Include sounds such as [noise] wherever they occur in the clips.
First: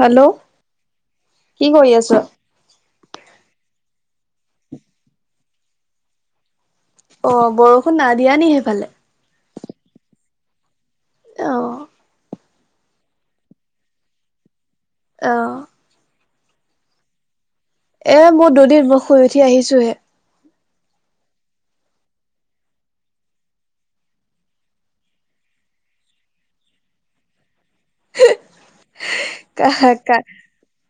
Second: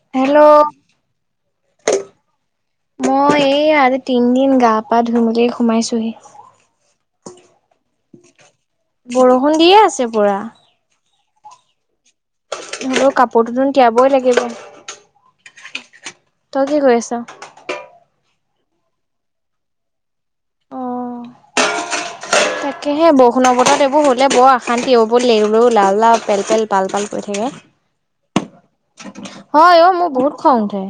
Hello, কি কৰি আছ? মই এই আজি তিনদিন গা পা ধুই মেলি সোমাইছোঁহি। অ বৰষুণ নাই দিয়া নেকি সেইফালে? বৰষুণ দিয়ে আছে পুৰা। অহ। হলেও কাপোৰ দুতোন তিয়াবই লাগিব। অঁহ। তই কি কৰি আছ? এ মোৰ দুদিন মই শুই উঠি আহিছো হে। অ'। তাকেহে বৰষুণৰ বত এইবোৰ হ'লে বৰ আশান্তিওবোৰ লেৰু লেও লাল লাল পেল পেল পাল পাল কৈ থাকে। [unintelligible] [unintelligible] মোৰ ক বহুত খং উঠে।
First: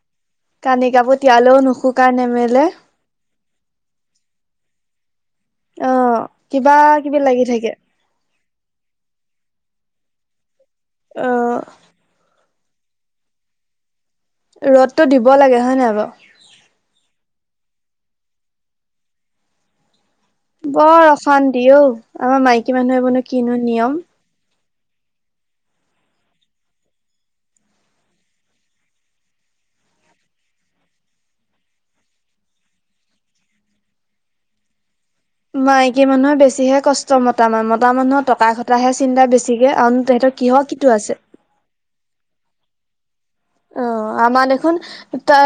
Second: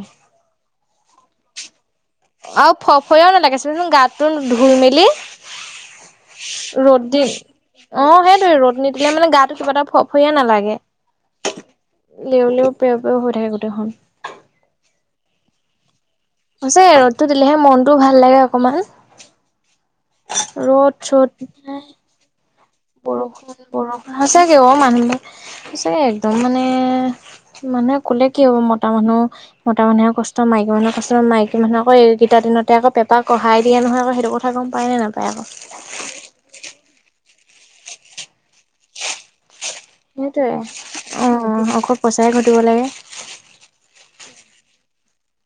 কানি কাপোৰ তিয়ালেও নুখু কাই নে মে- আৰু ফ ফও নালাগেছিলচোন গাতটো ধুই মেলি। অ' কিবা ৰ'দ কিবি দিন- লাগি থাকে। অ সেইটোৱে ৰ'দ নিদিলে মানে গাটো কিবা এটা ফ ফৰিয়ে নালাগে। অঁ লেওলেও প্ৰেও প্ৰেও হৈ থাকে গোটেইখন। ৰ'দতটো দিব লাগে হয়ে নহাই বাৰু সচাকে ৰ'দতো দিলেহে মনতো ভাল লাগে অকনমান। বৰ চ'দ অশান্তি নাই অঔ আমাৰ মাইকী মানুহে বনো কিনো নিয়ম। সঁচাকৈ অ মানুহব সঁচাকে একদম মানে, মানুহেন কলে কি হব মতা মানুহ মতা মুহে কষ্ট মাইকী মানুহে কষ্ট মকী মানুহ আকৌ এইকেইটা দিনতে আক পেপাকঢ়াই দিয় নহয় আক সেইটো, গম পাই নাপাই, মাইকী মানুহে বেছিহে কষ্ট মতা মতা মানুহৰ টকা ঘটা হে চিন্তা বেছিকে আৰুনো তেহেতৰ কিহৰ কিটো আছে। অঁ অকল পইচাহে ঘটিব লাগে। অ আমাৰ দেখোন ত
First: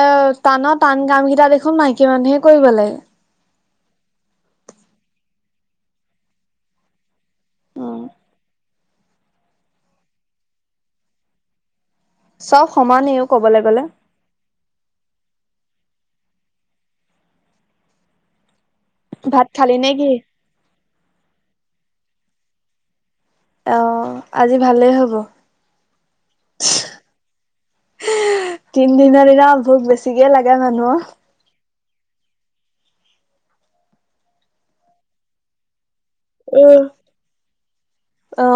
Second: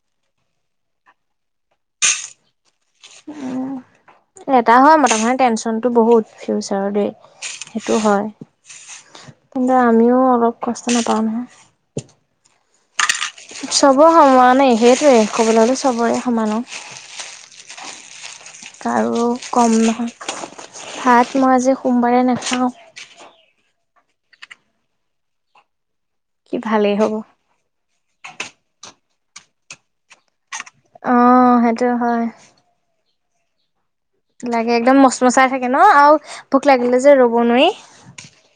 টানৰ টান কাম কেইটা দেখোন মাইকী মানুহে কৰিব লাগে। এটা হয় মতা মানুহ টেনচনতটো বহুত ফিউচাৰ দেই সেইটো উম হয়। কিন্তু আমিও অলপ কষ্ট নাপাও নহয়। চব সমানেইও কবলে গলে। খব সমানেই সেইটোৱে ক'বলে গ'লে চবৰে সমানেই, কাৰো ভাত খালি কম নে নহয় কি? ভাত মই আজি সোমবাৰে নাখাওঁ। অ আজি ভালেই হ'ব। কি ভালেই হ'ব। তিনদিনৰ দিনা ভোক বেছিকে লাগে মানুহ। অ সেইটো হয়। লাগে একদম মচ মচাই থাকে ন আৰু ভোক উম। লাগিলে যে ৰ'ব নোৱাৰি। অ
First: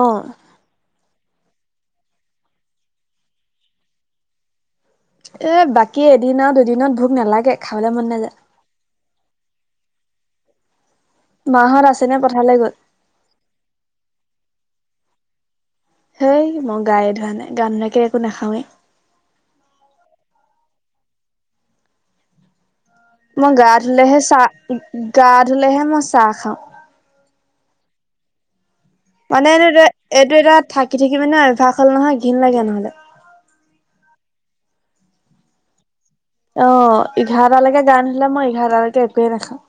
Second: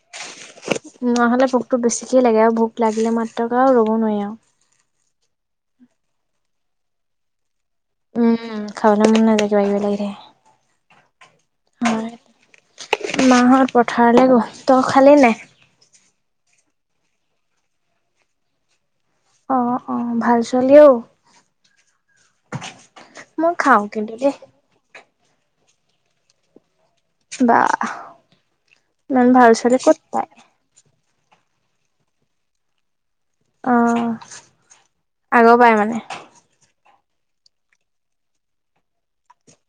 নোৱা হ'লে ভোকটো বেছিকে লাগে আৰু ভোক লাগিলে মাত্ৰক আৰু ৰ'ব নোৱাৰি আৰু এ বাকী এদিন আৰু দুদিনত ভোক নালাগে খাবলৈ মন নাযায়। উম খাবলৈ মন নাজাই গেকিবা কিবি লাগি থাকে। মাহত আছেনে পঠালে গ'ল। মাহত পথাৰলে গল তই খালি নাই। হেই মই গায়েই ধোৱা নাই গা নোধোৱাকে একো নাখাওৱে, অ অ ভাল ছোৱালী অ, মই গা খাওঁ কিন্তু ধুলেহে দেই। চাহ গা ধুলেহে মই চাহ খাওঁ, বাহ, মানে এনে পায়। এইটো এটা থাকি থাকি মানে অভ্যাস হ'ল নহয় ঘিন লাগে নহ'লে। অ আগৰ পাই মানে। অ এঘাৰটালৈকে গানোধোলে মই এঘাৰটালৈকে একোৱে নাখাওঁ।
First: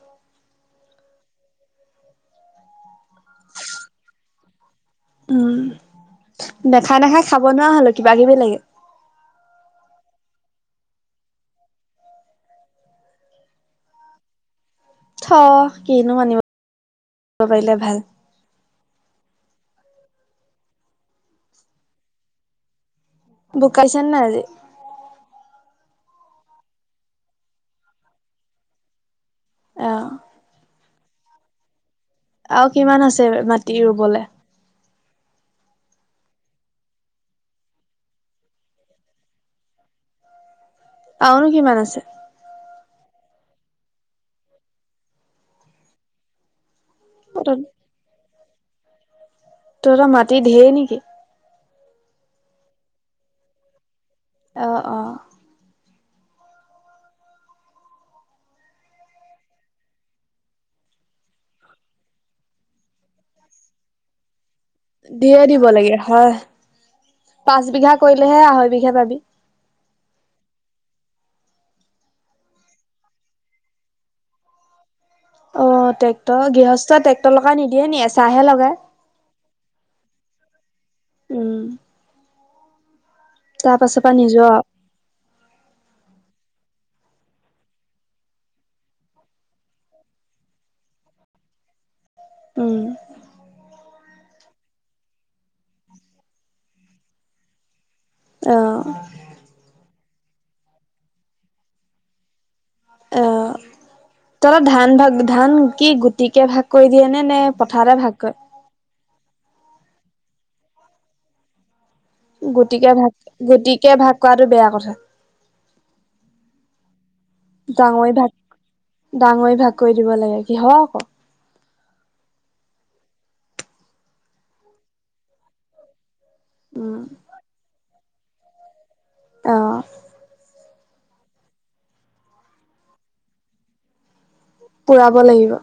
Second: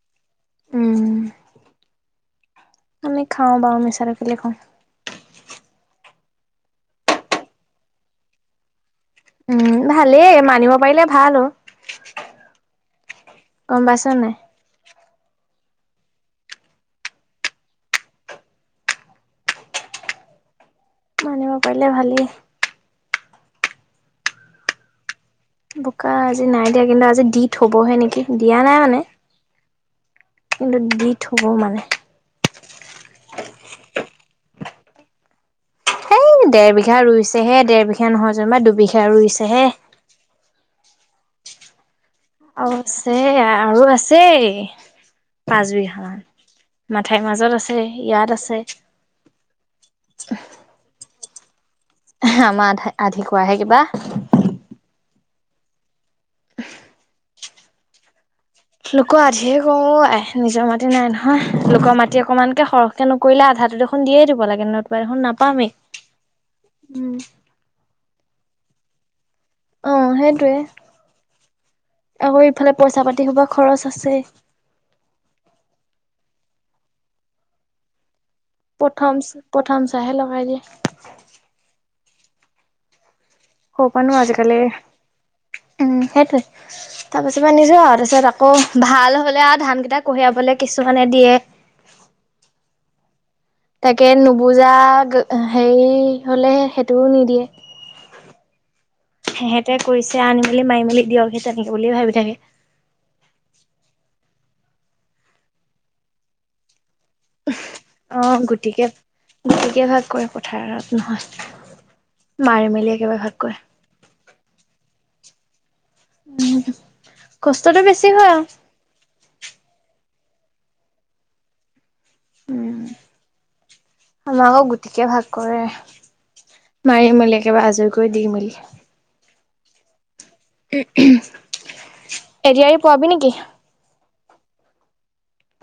উম আমি খাওঁ বাৰু মিছা নো কেলে কও, উম নেখাই নেখাই খাব নোৱাৰা হলো কিবা কিবি লাগে। উম ভালেই মানিব পাৰিলে ভাল অ, গম পাইছ নাই। থ কিনো মানিব পাৰিলে ভাল। মানিব পাৰিলে ভালেই, বুকাইছে নাই আজি। বোকা আজি নাই দিয়া কিন্তু আজি দি থ'বহে নেকি দিয়া নাই মানে। অঁ, কিন্তু দি থব মানে। আৰু কিমান আছে মাটি ৰুবলে? সেই ডেৰ বিঘা ৰুইছেহে ডেৰ বিঘা নহয় যেনিবা দুবিঘা ৰুইছেহে। আওনো কিমান আছে? আৰু আছে আৰু আছেই পাঁচ বিঘা মান। মাথাইৰ মাজত আছে তহঁতৰ ইয়াত আছে। তহতৰ মাটি ঢেই নিকি। আমাৰ আধা আধি কোৱা হে কিবা। অঁ অঁ। লোকৰ আধিয়ে কৰো আই নিজৰ মাটি নাই নহয় লোকৰ মাটি অকণমানকে সৰহ কনো কৰিলে আধাটো দেখোন দিয়ে দিব লাগে ন দিয়ে দিব লাগে হয় উম পাঁচ বিঘা কৰিলেহে আঢ়ৈ বিঘা পাবি। অঁ সেইটোৱে আকৌ ইফালে পইচা পাতি হোপা খৰচ আছেই। অ ট্ৰেক্টৰ গৃহস্থ ট্ৰেক্টৰ লগাই নিদিয়ে নি এচাহে লগাই। প্ৰথমচ প্ৰথম চাহে লগাই দিয়ে। উম। তাৰ পাছৰ হপানো পৰা আজি নিজৰ কালি উম সেইটোৱে। তাপিছপা নিজ আৰু তাৰপিছত আকৌ ভাল হলে আৰু ধান কেইটা কঢ়িয়াবলে কিছুমানে দিয়ে। উম। তাকে নুবুজা গ হেৰি হলে সেইটোও নিদিয়ে। অঁ। সেহেঁতে কৰিছে আনি মেলি মাৰি মেলি দিয়ক সি তেনেকে বুলিয়ে ভাবি থাকে। অঁ তলত ধান ভাগ ধান কি গুটিকে ভাগ কৈ দিয়ে নে নে পথাৰতে ভাগ কয়ে। তিকে গোতিকে ভাগ কৰে পথাৰত নহয়। মাৰি মেলি গূতিকে ভাগ একেবাৰে কৰে গতিকে ভাগ কৱাটো বেয়া কথা। কষ্টটো বেছি ডাঙৰি ভাগ হয় আৰু। ডাঙৰি ভাগ কৰি দিব লাগে কি হয় অ'ক। উম আমাকৌ গোতিকে ভাগ কৰে। উম মাৰি মেলি একেবাৰে আজৰি কৰি দি মেলি। অ। এডিআৰি পোৱাবি নিকি। পুৰাব লাগিব।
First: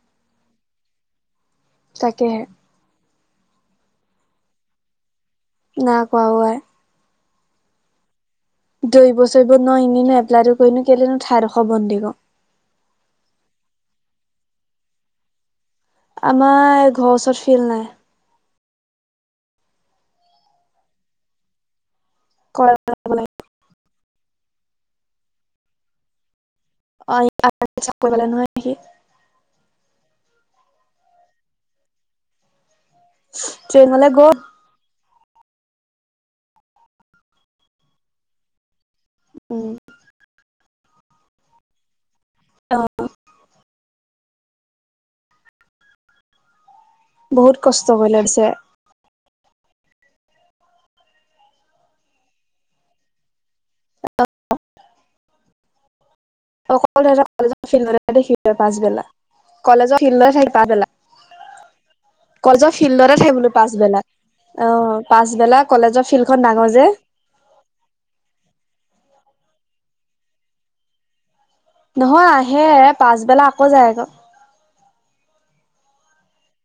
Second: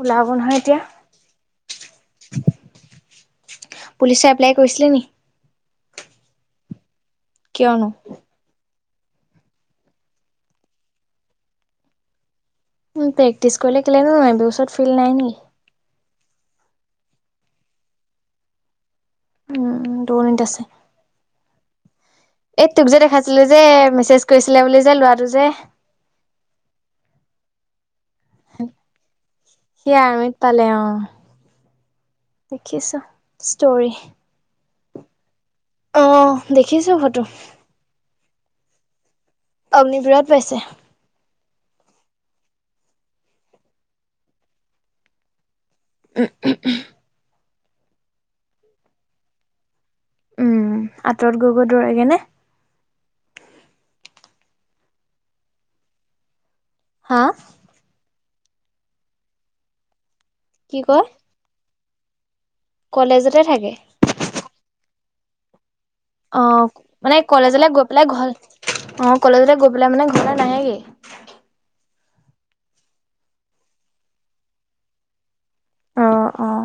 ওলাব নহয় এতিয়া। তাকেহে। পুলিচৰ এপ্লাই কৰিছিলি নি। না কৱাও আয়। কিয়নো? দৈব চৈব ন এনি নো এপলাইটো কৰিনো কেলেনো ঠাৰোদোখ বন্দী কওঁ। উম প্ৰেক্টিছ কৰিলে কেলে নো নোৱাইবি ওচৰত ফিল নাই নি। আমাৰ ঘ ওচৰত ফিল্ড নাই। দোৰণিত আছে এই তোক যে দেখাইছিলো যে মেছেজ কৈছিলে বুলি যে লৰাটো যে, [unintelligible] সি আৰমিত পালে, অ'! দেখিছ? ট্ৰেইনলে গ' অ'! দেখিছোঁ ফটো। উম! [unintelligible] পাইছে। অ' অ'! উম, ওহোঁ! বহুত কষ্ট কৰি, লৈছে! উম, আঁতৰত গৈ-গৈ দৌৰেগে নে? [unintelligible] সকলো, হা হেঁতৰ কলেজৰ ফিল্ডতে দেখিবি পাছবেলা। কলেজৰ ফিল্ড থা কি কয়? কলেজৰ ফিল্ডতে কলেজতে থাকিব থাকে পাছবেলা, অ'! পাছবেলা কলেজৰ ফিল্ডখন ডাঙৰ অ'! যে মানে, কলেজলে গৈ পেলাই ঘৰ, অ'! কলেজলে গৈ পেলাই মানে, ঘৰলৈ নাহেগে? নহয়, আহে। পাছবেলা আকৌ যায় আকৌ। অ' অ'!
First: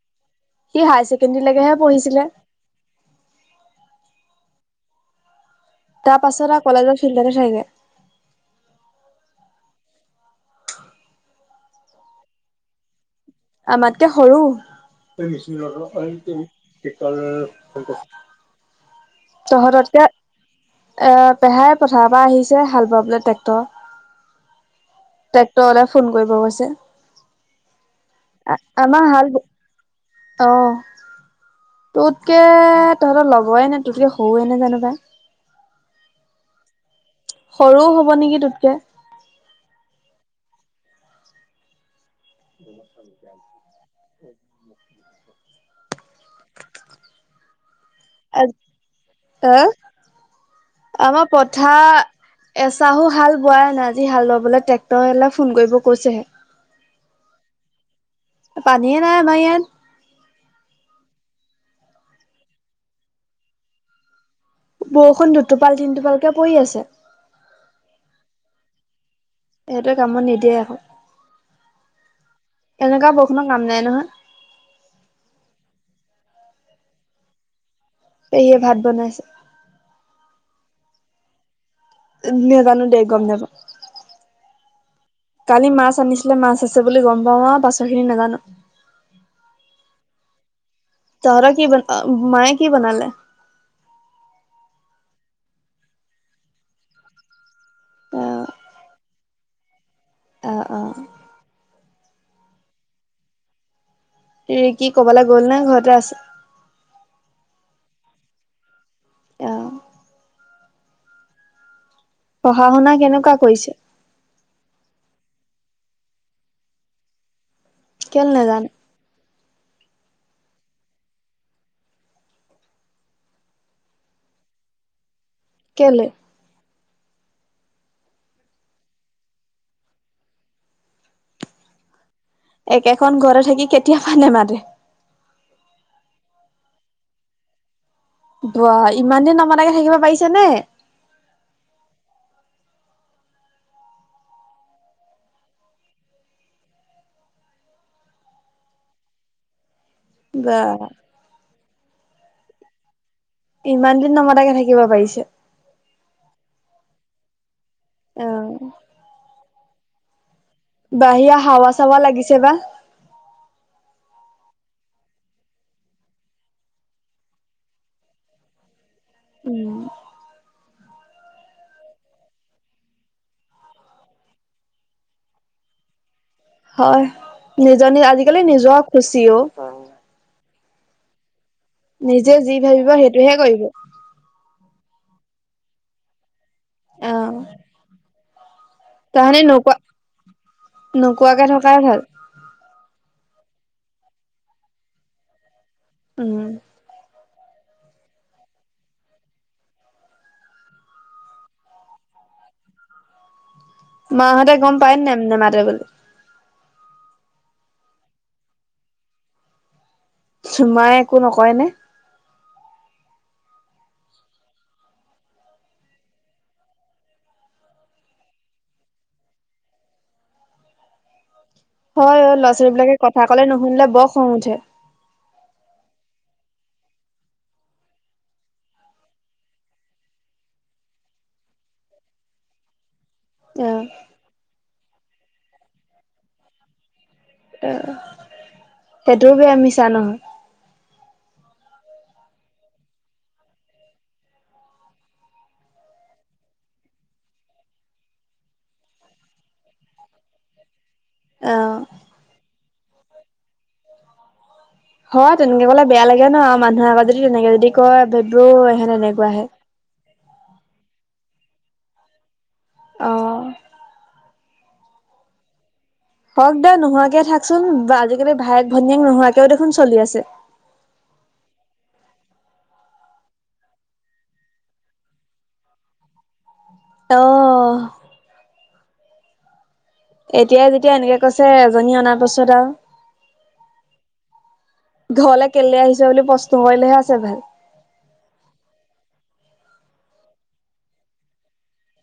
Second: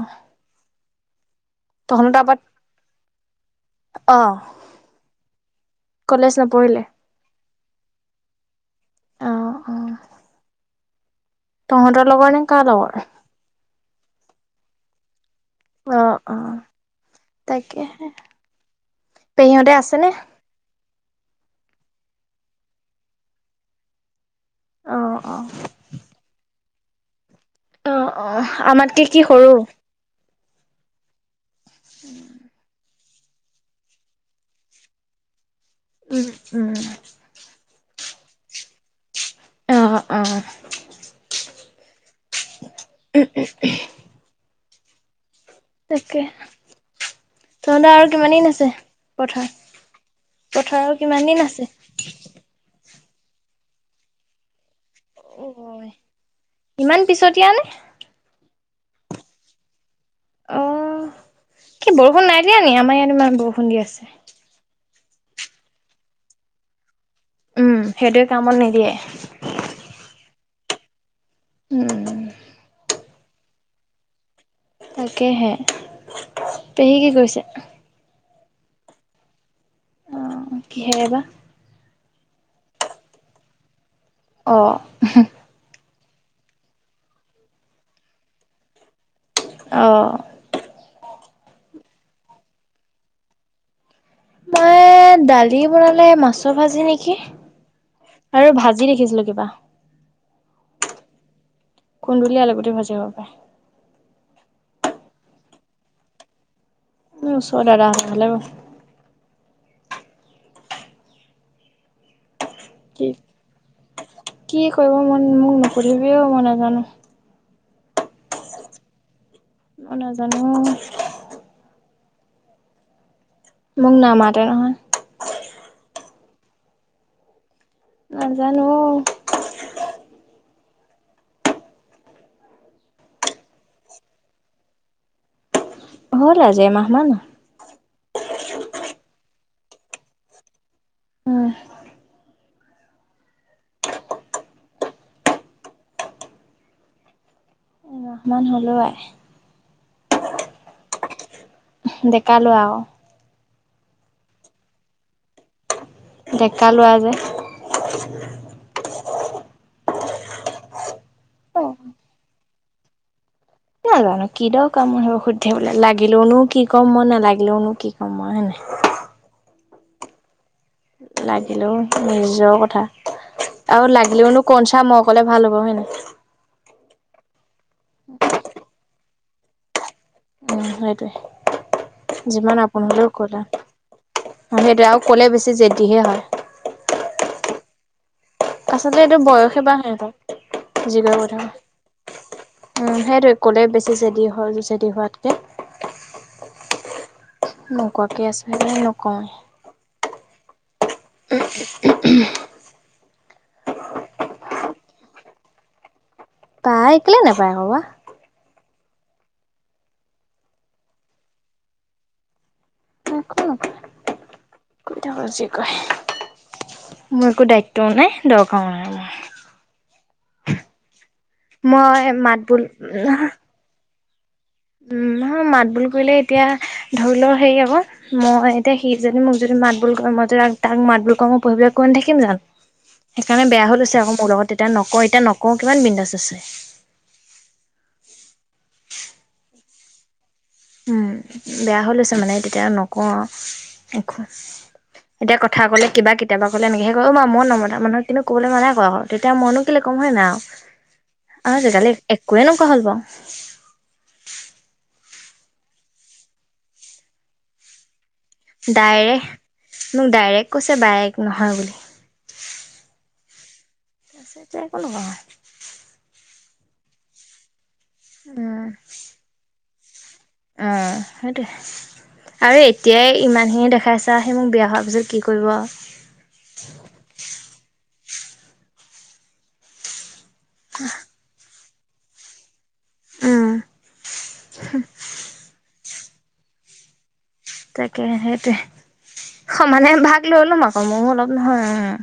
সি হায়াৰ ছেকেণ্ডাৰী লৈকেহে তহঁতৰ তাৰপৰা, অ'! কলেজ তাৰপাছত আৰু নপঢ়িলে কলেজৰ ফিল্ডতে থাকেগে। অ' অ'! তহঁতৰ লগৰ নে, কাৰ লগৰ? আমাতকে সৰু। অ অ তাকেহে [unintelligible] পেহীহঁতে তহঁততকে আছেনে? এ, পেহাই পথাৰৰ পৰা আহিছে, হাল বাবলে টেক্টৰ। অ অ টেক্টৰলে ফোন কৰিব কৈছে। অ অ আমাতকে আমাৰ কি হাল সৰু অ'! তোতকে, তহঁতৰ লগৰে নে তোতকে সৰুৱে নে, জানোঁ পাই! উম, উম। সৰু হ'ব নেকি তোতকে। অ' অ'! [inaudible] [unintelligible] [inaudible] তাকে, [unintelligible] তহঁতৰ আৰু কিমান দিন আছে পথাৰ, আহ পথাৰ আৰু আমাৰ কিমান দিন আছে? পথাৰ এচাহো হাল বোৱাই নাই। আজি, হাল বাবলে টে [unintelligible] ইমান পিছতিয়া নে? পানীয়ে নাই, আমাৰ ইয়াত। অ'! কি বৰষুণ নাই দিয়া নি? আমাৰ ইয়াত ইমান বৰষুণ দি আছে। বৰষুণ, দুটোপাল-তিনিটোপালকে পৰি আছে। উম! সেইটোৱে কামত নিদিয়ে। সইটোৱে, কামত নিদিয়ে আকৌ। উম, উম। এনেকুৱা বৰষুনঅ কাম নাই নহয় তাকেহে, পেহী কি কৰিছে? পেহীয়ে ভাত বনাইছে অ কিহে বা নাজানো দেই গম নাপাওঁ অ কালি মাছ আনিছিলে মাছ আছে বুলি গম পাওঁ পাছৰ খিনি নাজানো অ তহঁত কি ব মায়ে কি বনালে? মায়ে দালি বনালে, মাছৰ ভাজি নেকি অ', আৰু ভাজি দেখিছিলো কিবা অঁ অঁ কুন্দুলি, আলুগুটি ভাজি হব পাৰে কি ক'বলে গ'ল নে ঘৰতে আছে? এ ওচৰ দাদাহঁতৰ ঘৰলে গল অ পঢ়া-শুনা কি কেনেকুৱা কৰিছ? কি কৰিব মন মোক নুসুধিবিও মই নাজানো কেলে নেজান অ নেজানো অ মোক নামাতে নহয় কেলে? নাজানো অ একেখন ঘৰতে থাকি কেতিয়াপা নেমাতে হ'ল আজি এমাহ মান বাঃ ইমান দিন নমতাকে থাকিব পাৰিছে নে হয় হয় ৰহমান হ'লোৱাই বেয়া ডেকা ল'ৰা আৱ ইমান দিন নমতাকে থাকিব পাৰিছে ডেকা লৱা যে অ বাহিৰা অ হাৱা চাৱা লাগিছে বা নাজানো কি দ কা মোৰ সেইবোৰ শুধি থাকিবলে লাগিলেওনো কি ক'ম মই, নালাগিলেওনো কি ক'ম মই হয় নাই উম লাগিলেও নিজৰ কথা আৰু লাগিলেওনো কন চা মই কলে ভাল হ'ব হয় নায় হয় নিজ নি আজিকালি নিজৰ খুচি ঔ। উম সেইটোৱে নিজে যি যিমান আপোন ভাবিব হলেও সেইটোহে কলা কৰিব অ সেইটোৱে আৰু ক'লে বেছি জেদিহে হয় অ আচলতে এইটো তাহানি বয়সে নোকোৱা বাও সিহঁত যি কৰে কৰি নোকোৱাকে থাকক থকাই ভাল উম সেইটোৱে ক'লে বেছি জেদি হয় জেদি হোৱাতকে উম নোকোৱাকে আছে নকয় [unintelligible] মাহঁতে গম পায় নে নেমাতে বুলি পাই কেলে নাপায় আকৌ বা চুমাই একো নকয় নে একো নকয় কৰি থাকক যি কয় মোৰ একো দায়িত্বও নাই দৰকাৰো নাই মোৰ। মই হয় অ মাত ল'ৰা ছোৱালী বিলাকে বোল কথা কলে নুশুনিলে বৰ খং উঠে। উম নহয় মাত বোল কৰিলে এতিয়া ধৰি লও হেৰি আকৌ। মই এতিয়া সি যদি মোক যদি মাত বুল কৰে মই টো তাক মাত বুল কৰোঁ পঢ়িবলৈ কৈ নথাকিম জান। সেইকাৰণে বেয়া অ হৈ লৈছে আকৌ মোৰ লগত তেতিয়া নকওঁ এতিয়া নকওঁ কিমান বিন্দাজ আছে। অ সেইটোও বেয়া মিছা নহয়। উম বেয়া হৈ লৈছে মানে তেতিয়া নকওঁ আও একো। এতিয়া কথা কলে কিবা কেতিয়াবা ক'লে এনেকে কয় অ মা মই নমতা মানুহক কিন্তু ক'বলৈ মানা কৰে ক তেতিয়া মইনো। কেলে কম হয় না আৰু অ আজিকালি একোয়ে এনেকুৱা হল বাও। হয় তেনেকে কলে বেয়া লাগে ন মানুহে আগত যদি তেনেকে যদি কয় ভেব্ৰওহেন ডাইৰেক্ট তেনেকুৱা হে। মোক ডাইৰেক্ট কৈছে বাইক নহয় বুলি। অ। কৈছে যে এক নকওঁ হওঁক দে নোহোৱাকে থাকচোন আজিকালি ভায়েক ভনীয়েক নোহোৱাকেও দেখোন চলি আছে। অহ সেইটোৱে। আৰে এতিয়াই ইমানখিনিয়ে দেখাই আছা সি মোক বিয়া হোৱাৰ পিছত কি কৰিব। অ'। এতিয়াই যেতিয়া এনেকে কৈছে এজনী অনাৰ পাছত আও আৰু ঘৰলে কেলে আহিছে বুলি প্ৰশ্ন নকৰিলেহে আছে ভাল। তাকেহে সেইটোয়ে সমানে ভাগ লৈ লম আকৌ ময়ো অলপ নহয় উম।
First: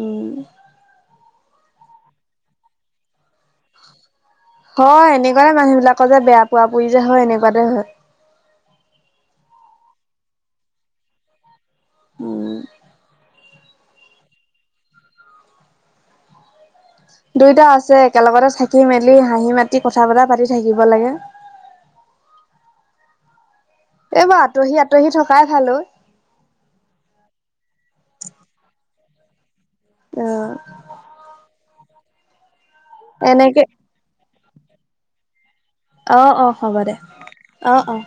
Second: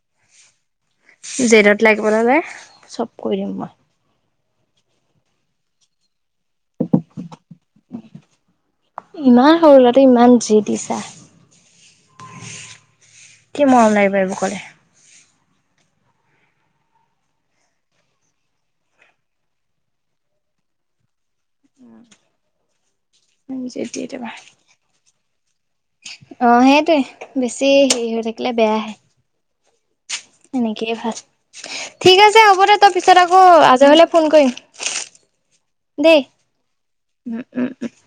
উম। জেদত লাগিব ললে, চব কৰি দিম মই। হয় এনেকুৱাতে মানুহ বিলাকৰ যে বেয়া পোৱা পুই যে হয় এনেকুৱাতে হয়। ইমান সৰু ল'ৰাতে ইমান জি দিছা। উম। কি মৰম লাগিব এই বোৰ ক'লে দুইটা আছে একেলগতে থাকি মেলি হাঁহি মাতি কথা বতা পাতি থাকিব লাগে উম ইজেপ [unintelligible] এইবা আঁতহি আঁতহি থকাই ভাল ঐ অ', সেইটোৱে বেছি হেৰি হৈ থাকিলে বেয়াহে। এনেকেই ভাল ঠিক আছে হ'ব দে তই পিছত আকৌ এনেকে আজি হলে ফোন কৰিম। দেই অ', অ', হ'ব দে উম উম অ উম অ',